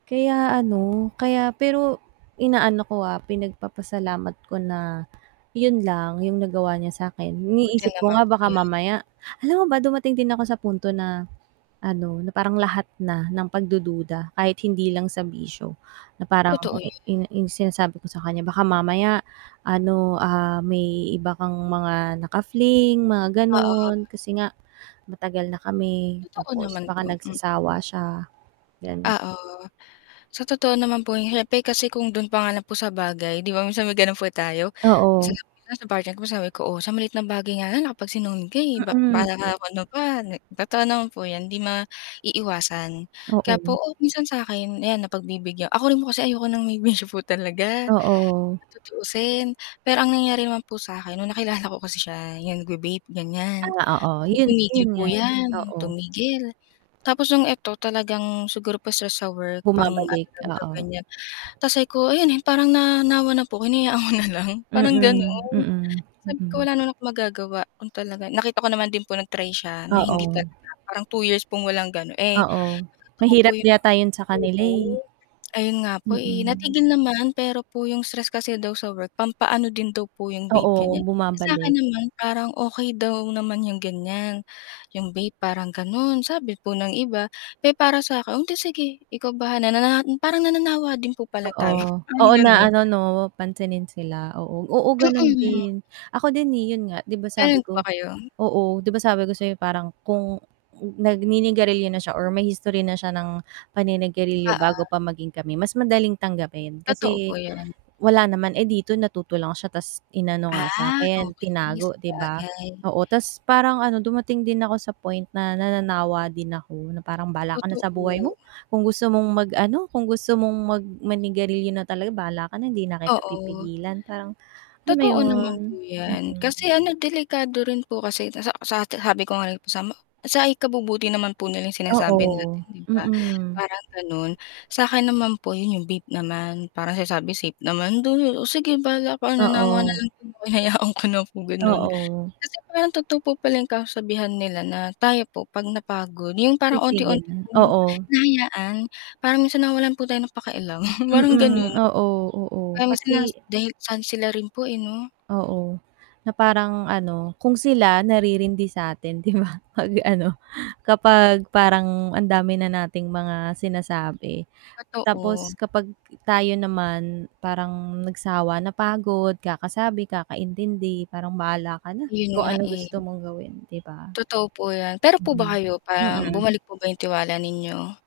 Kaya ano, kaya pero, inaano ko, ah, pinagpapasalamat ko na 'yun lang 'yung nagawa niya sa akin. Buti Iniisip ko naman nga po baka 'yun. mamaya alam mo ba, dumating din ako sa punto na ano, na parang lahat na ng pagdududa, kahit hindi lang sa bisyo, na parang Totoo i 'yan. 'yung 'yung sinasabi ko sa kaniya, "baka mamaya ano, ah, may iba kang mga naka-fling," mga Oo. gano'n, kasi nga matagal na kami, Totoo tapos naman po, baka mm. nagsasawa siya, gano'n. Oo. So totoo naman po 'yun, siyempre kasi kung do'n pa nga lang po sa bagay, 'di ba, minsan may gano'n po tayo. Oo. Sinabi ko nga sa partner ko, "Oh, sa maliit na bagay nga lang nakapagsinungaling ka, eh, bak baka nga Mm. ano pa, nek" Totoo naman po 'yon, 'di maiiwasan, kaya po, Oo. oh, minsan sa akin, ayan napagbibigyan ako rin po kasi ayoko ng may bisyo po talaga, Oo. sa tutuusin. Pero ang nangyari naman po sa'kin no'ng nakilala ko kasi siya, 'yung nagva vape ganiyan, Ah, oo, so, 'yun. tumigil 'Yun po nga, eh, 'yan, oo. tumigil. Tapos no'ng eto, talagang siguro po stress sa work, pang-ano Bumabalik, lang daw oo. ganiyan, tas sabi ko, ayun, parang nanawa na po hinayaan ko na lang, parang Mm, gano'n. mm, Sabi ko, mm. wala naman akong magagawa kung talaga nakita ko naman din po nag-try siya na hindi Oo. talaga, parang 2 years pong walang gano'n. Eh, sa Oo, totoo po mahirap 'yun yata 'yun sa kanila, eh. oo. Ayun nga po, eh, Mm. natigil naman, pero po 'yung stress kasi daw sa work, pampaano din daw po 'yung vape Oo, ganiyan. Eh, sa'kin bumabalik. naman parang okey daw naman 'yung ganiyan, 'yung vape parang gano'n, sabi po ng iba. Pero para sa'kin, "Eh, di sige, ikaw bahala," na na parang nananawa din po pala tayo Oo. parang Oo, na gano'n. ano, 'no pansinin sila, oo. Oo, gano'n Mm. din. Ako din, eh, 'yun nga, di ba, sabi Gano'n ko ba kayo? oo, 'di ba sabi ko sa'yo parang kung nagninigarilyo na siya or may history na siya ng paninigarilyo bago Oo. pa maging kami, mas madaling tanggapin Totoo kasi, po 'yun. wala naman. Eh, dito natuto lang siya, tas inano nga Ah, sa'kin okey, tinago 'di ba? sabagay. Oo, tas parang ano dumating din ako sa point na nananawa din ako na parang, "Bahala ka na sa buhay Totoo. mo, kung gusto mong mag-ano, kung gusto mong mag manigarilyo na talaga bahala ka na hindi na kita Oo. pipigilan." Parang alam mo Totoo naman 'yon, po 'yan. mm. Kasi ano delikado rin po kasi, sa sati sabi ko nga sa kasama ko, sa ikabubuti naman po nila 'yung sinasabi natin Oo, 'di ba, mm. parang gano'n. Sa'kin naman po, 'yung vape naman, parang sinasabi safe naman, though, "Oh, sige bahala ka," nanawa na Oo. lang din ako, hinayaan ko na po gano'n. Oo. Kasi parang totoo po pala 'yung kasabihan nila na, tayo po 'pag napagod 'yung parang unti Titigil unti na, pong oo. hinahayaan, parang minsan nawalan po tayo ng pakialam, parang Mm, gano'n. oo, oo. Marami sila s Kasi dahil saan sila rin po, eh, 'no. Oo, na parang ano, kung sila naririndi sa atin 'di ba, pag-ano kapag parang ang dami na nating mga sinasabi, Totoo. tapos kapag tayo naman parang nagsawa, napagod kakasabi, kakaintindi, parang, "bahala ka na 'Yun kung nga, anong eh. gusto mong gawin," 'di ba? Totoo po 'yan. Pero po, Mm, ba kayo parang mm. bumalik po ba 'yung tiwala ninyo?